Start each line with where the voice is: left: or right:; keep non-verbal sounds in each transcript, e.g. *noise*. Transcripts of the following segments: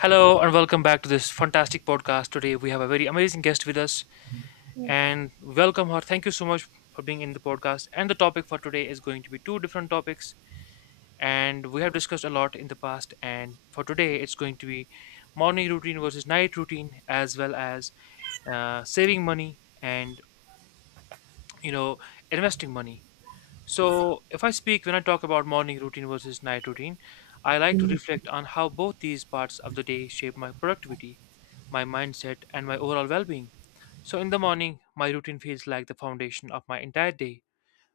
left: Hello and welcome back to this fantastic podcast. Today we have a very amazing guest with us and welcome her. Thank you so much for being in the podcast. And the topic for today is going to be two different topics, and we have discussed a lot in the past, and for today it's going to be morning routine versus night routine, as well as saving money and you know investing money. So, if I speak when I talk about morning routine versus night routine, I like to
right: Uh,
left: reflect on how both these parts of the day shape my productivity, my mindset, and my overall well being. So, in the morning, my routine feels like the foundation of my entire day.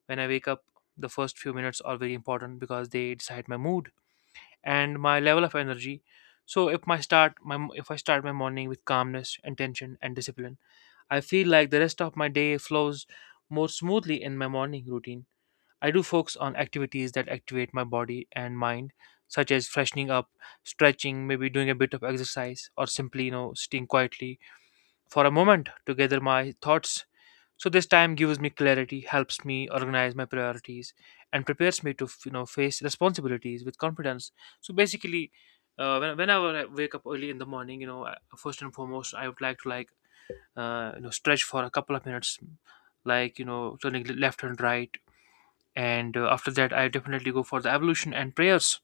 left: When I wake up, the first few minutes are very important because they decide my mood and my level of energy. So, if my start my if I start my morning with calmness, intention, and discipline, I feel like the rest of my day flows more smoothly in my morning routine. I do focus on activities that activate my body and mind, such as freshening up, stretching, maybe doing a bit of exercise, or simply, you know, sitting quietly for a moment to gather my thoughts. So this time gives me clarity, helps me organize my priorities, and prepares me to, you know, face responsibilities with confidence. So basically, when, whenever I wake up early in the morning, you know, I- first and foremost, I would like to like, you know, stretch for a couple of minutes, like you know, turning left and right, and after that I definitely go for the evolution and prayers.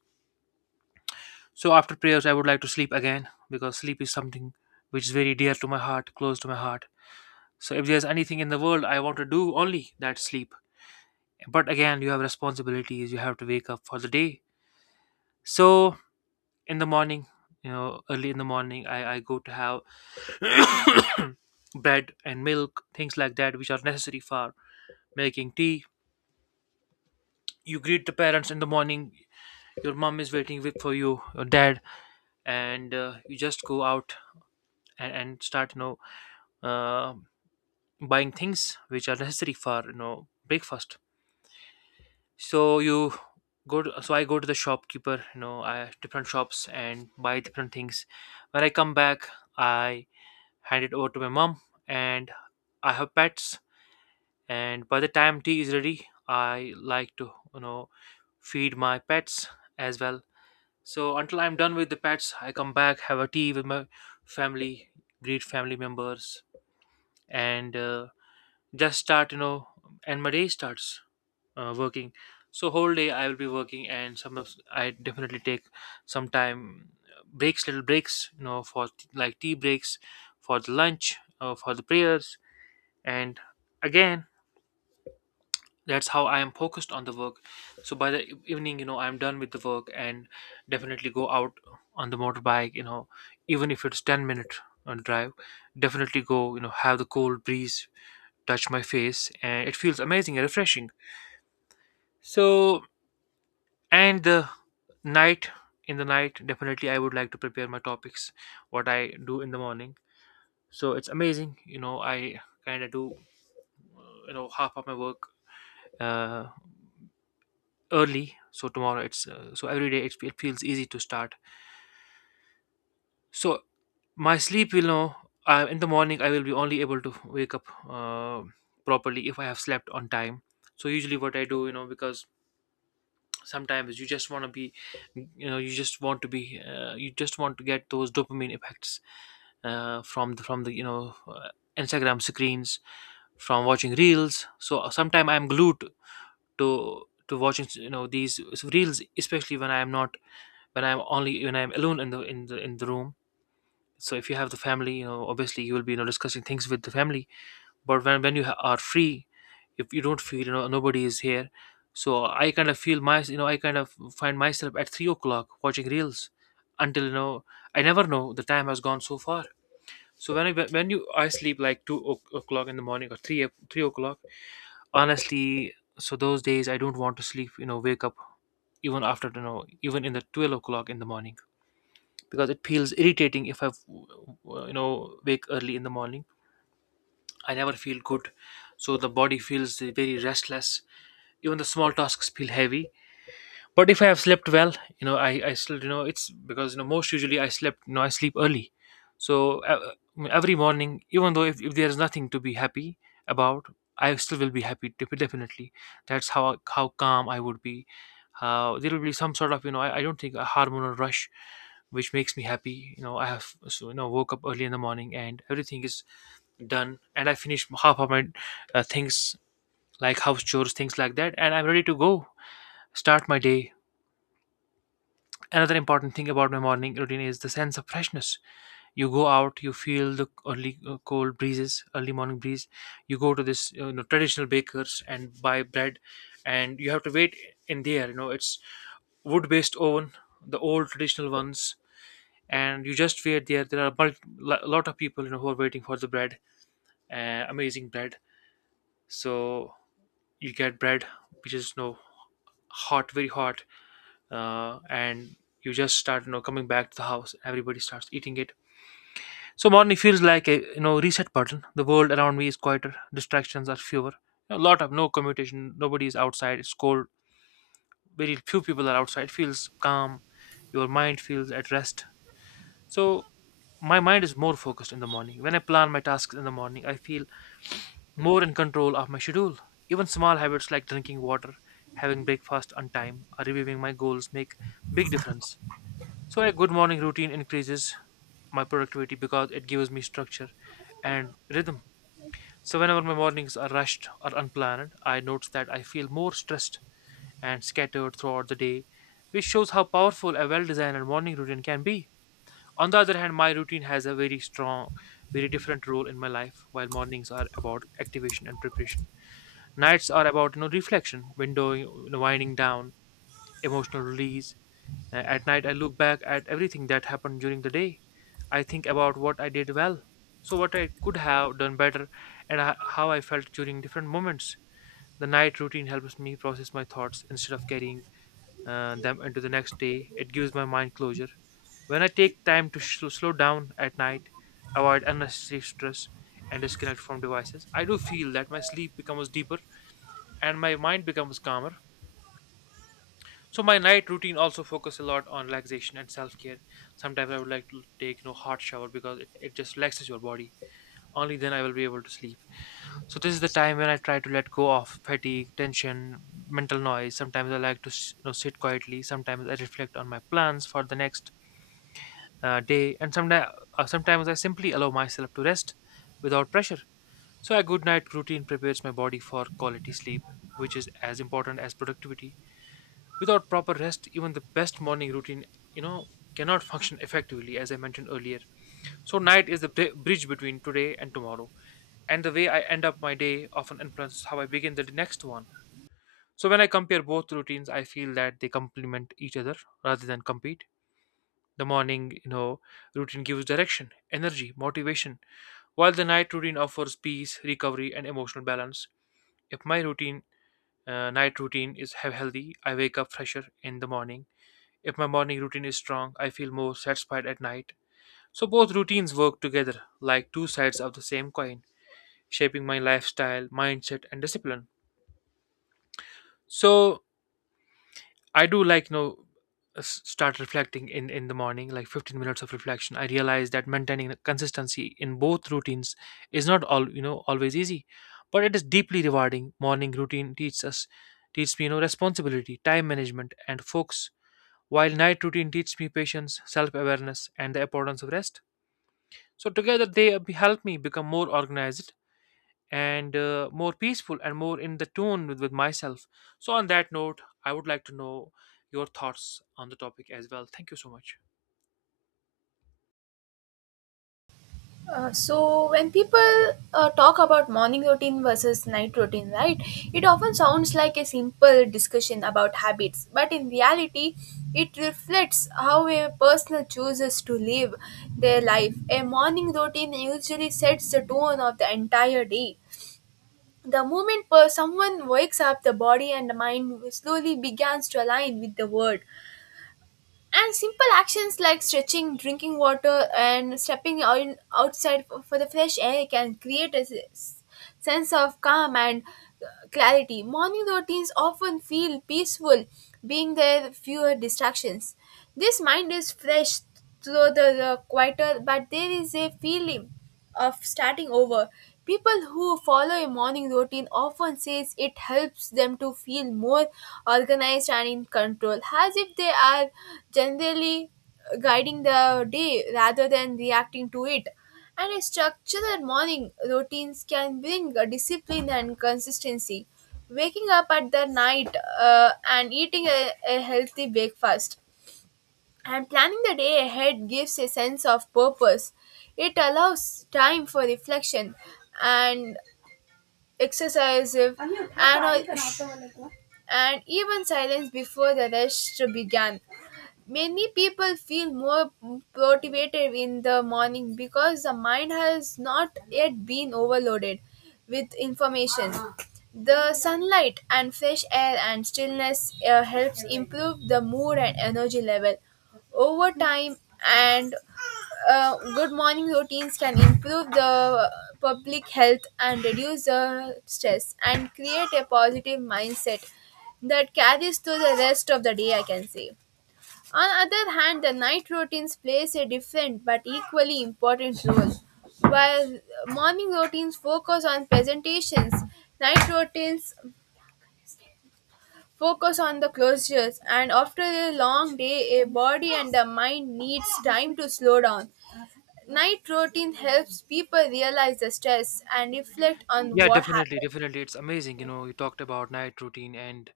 left: So after prayers I would like to sleep again, because sleep is something which is very dear to my heart, close to my heart. So if there's anything in the world I want to do, only that sleep. But again, you have responsibilities, you have to wake up for the day. So in the morning, you know, early in the morning I go to have *coughs* bread and milk, things like that, which are necessary for making tea. You greet the parents in the morning, your mom is waiting with- for you, your dad, and you just go out, and start, you know, uh, buying things which are *laughs* necessary for you know breakfast. So you go to, so I go to the shopkeeper, you know, I different shops and buy different things. When I come back, I hand it over to my mom. And I have pets, and by the time tea is ready I like to, you know, feed my pets as well. So until I'm done with the pets, I come back, have a tea with my family, greet family members, and just start, you know, and my day starts, working. So whole day I will be working, and some of I definitely take some time, breaks, little breaks, you know, for t- like tea breaks, for the lunch, for the prayers. And again, that's how I am focused on the work. So by the e- evening, you know, I'm done with the work, and definitely go out on the motorbike, you know, even if it's 10 minute drive. Definitely go, you know, have the cold breeze touch my face, and it feels amazing and refreshing. So, and the night, in the night definitely I would like to prepare my topics what I do in the morning. So it's amazing, you know, I kind of do you know half of my work uh, early, so tomorrow it's so every day it feels easy to start. So my sleep will know, in the morning I will be only able to wake up properly if I have slept on time. So usually what I do, you know, because sometimes you just want to be, you know, you just want to be you just want to get those dopamine effects from the you know Instagram screens, from watching reels. So sometimes I'm glued to watching, you know, these reels, especially when I'm not, when I'm only when I'm alone in the in the in the room. So if you have the family, you know, obviously you will be, you know, discussing things with the family. But when you ha- are free, if you don't feel, you know, nobody is here, so I kind of feel my, you know, I kind of find myself at 3 o'clock watching reels until, you know, I never know the time has gone so far. So when I when you I sleep like two o- o'clock in the morning, or three o- 3 o'clock, honestly. So those days I don't want to sleep, you know, wake up even after, you know, even in the 12 o'clock in the morning, because it feels irritating if I, you know, wake early in the morning, I never feel good. So the body feels very restless. Even the small tasks feel heavy. But if I have slept well, you know, I still, you know, it's because, you know, most usually I slept, you know, I sleep early. So every morning, even though if there's nothing to be happy about, I still will be happy def- definitely. That's how calm I would be, how there will be some sort of, you know, I don't think a hormonal rush which makes me happy. You know, I have so, you know, woke up early in the morning, and everything is done, and I finished half of my things, like house chores, things like that, and I'm ready to go start my day. Another important thing about my morning routine is the sense of freshness. You go out, you feel the early cold breezes, early morning breeze. You go to this, you know, traditional bakers and buy bread, and you have to wait in there. You know, it's wood-based oven, the old traditional ones, and you just wait there. There are a lot of people, you know, who are waiting for the bread, amazing bread. So you get bread which is, you know, hot, very hot, and you just start, you know, coming back to the house, everybody starts eating it. So morning feels like a, you know, reset button. The world around me is quieter, distractions are fewer, a lot of no commutation, nobody is outside, it's cold, very few people are outside, feels calm, your mind feels at rest. So my mind is more focused in the morning. When I plan my tasks in the morning, I feel more in control of my schedule. Even small habits like drinking water, having breakfast on time, or reviewing my goals make big difference. So a good morning routine increases my productivity because it gives me structure and rhythm. So whenever my mornings are rushed or unplanned, I notice that I feel more stressed and scattered throughout the day, which shows how powerful a well-designed morning routine can be. On the other hand, my routine has a very strong, very different role in my life. While mornings are about activation and preparation, nights are about, you know, reflection, windowing, you know, winding down, emotional release, at night, I look back at everything that happened during the day. I think about what I did well, so what I could have done better, and ho- how I felt during different moments. The night routine helps me process my thoughts instead of carrying them into the next day. It gives my mind closure. When I take time to sh- slow down at night, avoid unnecessary stress, and disconnect from devices, I do feel that my sleep becomes deeper and my mind becomes calmer. So my night routine also focus a lot on relaxation and self-care. Sometimes I would like to take, you know, hot shower because it just relaxes your body. Only then I will be able to sleep. So this is the time when I try to let go of fatigue, tension, mental noise. Sometimes I like to s- you know, sit quietly. Sometimes I reflect on my plans for the next day, and sometimes sometimes I simply allow myself to rest without pressure. So a good night routine prepares my body for quality sleep, which is as important as productivity. Without proper rest, even the best morning routine, you know, cannot function effectively, as I mentioned earlier. So, night is the bri- bridge between today and tomorrow, and the way I end up my day often influences how I begin the next one. So, when I compare both routines, I feel that they complement each other rather than compete. The morning, you know, routine gives direction, energy, motivation, while the night routine offers peace, recovery, and emotional balance. If my night routine is healthy, I wake up fresher in the morning. If my morning routine is strong, I feel more satisfied at night. So both routines work together like two sides of the same coin, shaping my lifestyle, mindset, and discipline. So I do, like, start reflecting in the morning, like 15 minutes of reflection. I realize that maintaining consistency in both routines is not all always easy, but it is deeply rewarding. Morning routine teaches me, you know, responsibility, time management, and focus, while night routine teaches me patience, self awareness, and the importance of rest. So, together they help me become more organized and more peaceful and more in the tune with myself. So, on that note, I would like to know your thoughts on the topic as well. Thank you so much.
right: so when people talk about morning routine versus night routine, right, it often sounds like a simple discussion about habits, but in reality it reflects how a person chooses to live their life. A morning routine usually sets the tone of the entire day. The moment per someone wakes up, the body and the mind slowly begins to align with the world. And simple actions like stretching, drinking water, and stepping out outside for the fresh air can create a sense of calm and uh, clarity. Morning routines often feel peaceful, being there fewer distractions. This mind is fresh, so the quieter, but there is a feeling of starting over. People who follow a morning routine often says it helps them to feel more organized and in control, as if they are generally guiding the day rather than reacting to it. And a structured morning routines can bring a discipline and consistency. Waking up at the night and eating a healthy breakfast and planning the day ahead gives a sense of purpose. It allows time for reflection and exercise, and even silence before the rush began. Many people feel more motivated in the morning because the mind has not yet been overloaded with information. The sunlight and fresh air and stillness helps improve the mood and energy level over time. And good morning routines can improve the public health and reduce the stress and create a positive mindset that carries through the rest of the day, I can say. On the other hand, the night routines plays a different but equally important role. While morning routines focus on presentations, night routines focus on the closures, and after a long day, a body and the mind needs time to slow down. Night routine helps people realize the stress and reflect on
left: Yeah,
right: what
left: definitely,
right: happened.
left: definitely. It's amazing. You know, you talked about night routine, and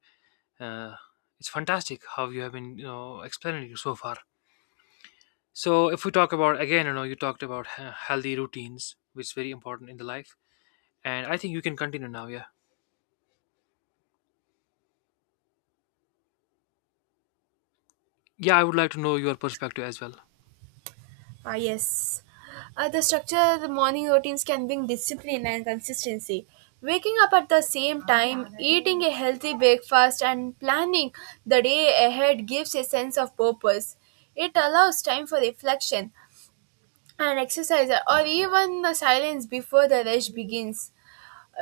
left: uh, it's fantastic how you have been, you know, explaining it so far. So, if we talk about again, you know, you talked about healthy routines, which is very important in the life, and I think you can continue now. Yeah. Yeah, I would like to know your perspective as well.
right: Ah, yes. The structure of the morning routines can bring discipline and consistency. Waking up at the same time, eating a healthy breakfast, and planning the day ahead gives a sense of purpose. It allows time for reflection and exercise, or even the silence before the rush begins.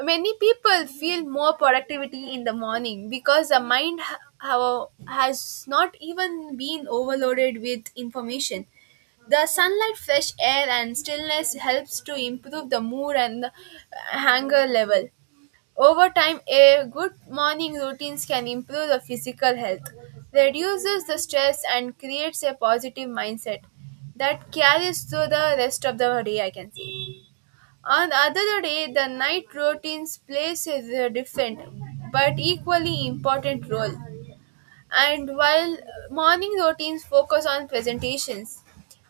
right: Many people feel more productivity in the morning because the mind has not even been overloaded with information. The sunlight, fresh air, and stillness helps to improve the mood and the hunger level. Over time, a good morning routines can improve the physical health, reduces the stress, and creates a positive mindset that carries through the rest of the day. I can say. On the other day, the night routines plays a different but equally important role. And while morning routines focus on presentations,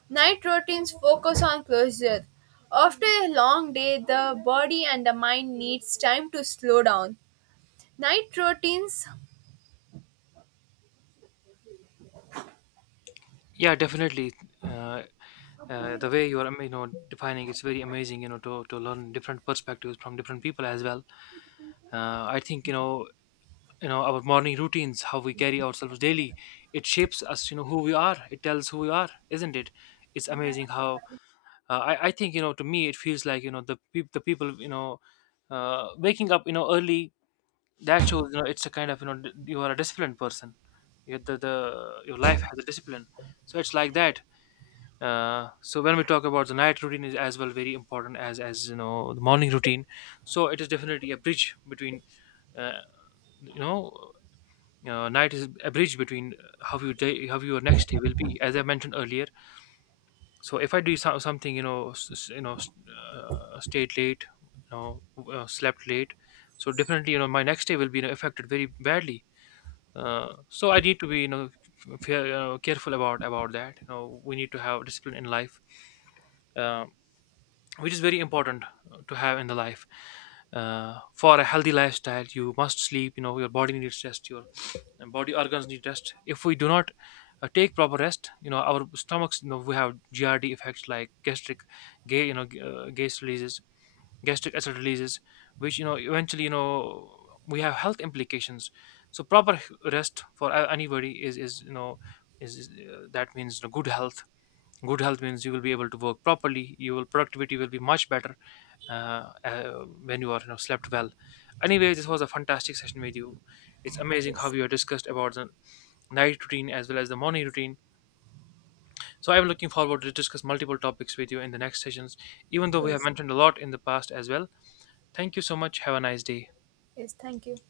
right: night routines focus on closure. After a long day, the body and the mind needs time to slow down. Night routines.
left: Yeah, definitely. Uh, the way you are, you know, defining it's very amazing. You know, to learn different perspectives from different people as well. I think you know, our morning routines, how we carry ourselves daily, it shapes us. You know, who we are. It tells who we are, isn't it? It's amazing how I think you know. To me, it feels like, you know, the people, you know, waking up, you know, early. That shows, you know, it's a kind of, you know, you are a disciplined person. The your life has a discipline, so it's like that. So when we talk about the night routine is as well very important as you know the morning routine. So it is definitely a bridge between, uh, you know, night is a bridge between, how your day, how your next day will be. As I mentioned earlier, so if I do something, you know, you know, stayed late, you know, slept late, so definitely, you know, my next day will be, you know, affected very badly. So I need to be, you know, fair, you know, careful about that. You know, we need to have discipline in life, uh, which is very important to have in the life, for a healthy lifestyle. You must sleep, you know. Your body needs rest. Your body organs need rest. If we do not take proper rest, you know, our stomachs, you know, we have grd effects, like gastric, gay, you know, gas releases, gastric acid releases, which, you know, eventually, you know, we have health implications. So proper rest for anybody is, you know, is, that means, you know, good health. Good health means you will be able to work properly. You will productivity will be much better, uh, uh, when you are, you know, slept well. Anyway, this was a fantastic session with you. It's amazing how
right: Yes,
left: you have discussed about the night routine as well as the morning routine, so I'm looking forward to discuss multiple topics with you in the next sessions, even though we have
right: yes,
left: mentioned a lot in the past as well. Thank you so much. Have a nice day.
right: yes. Thank you.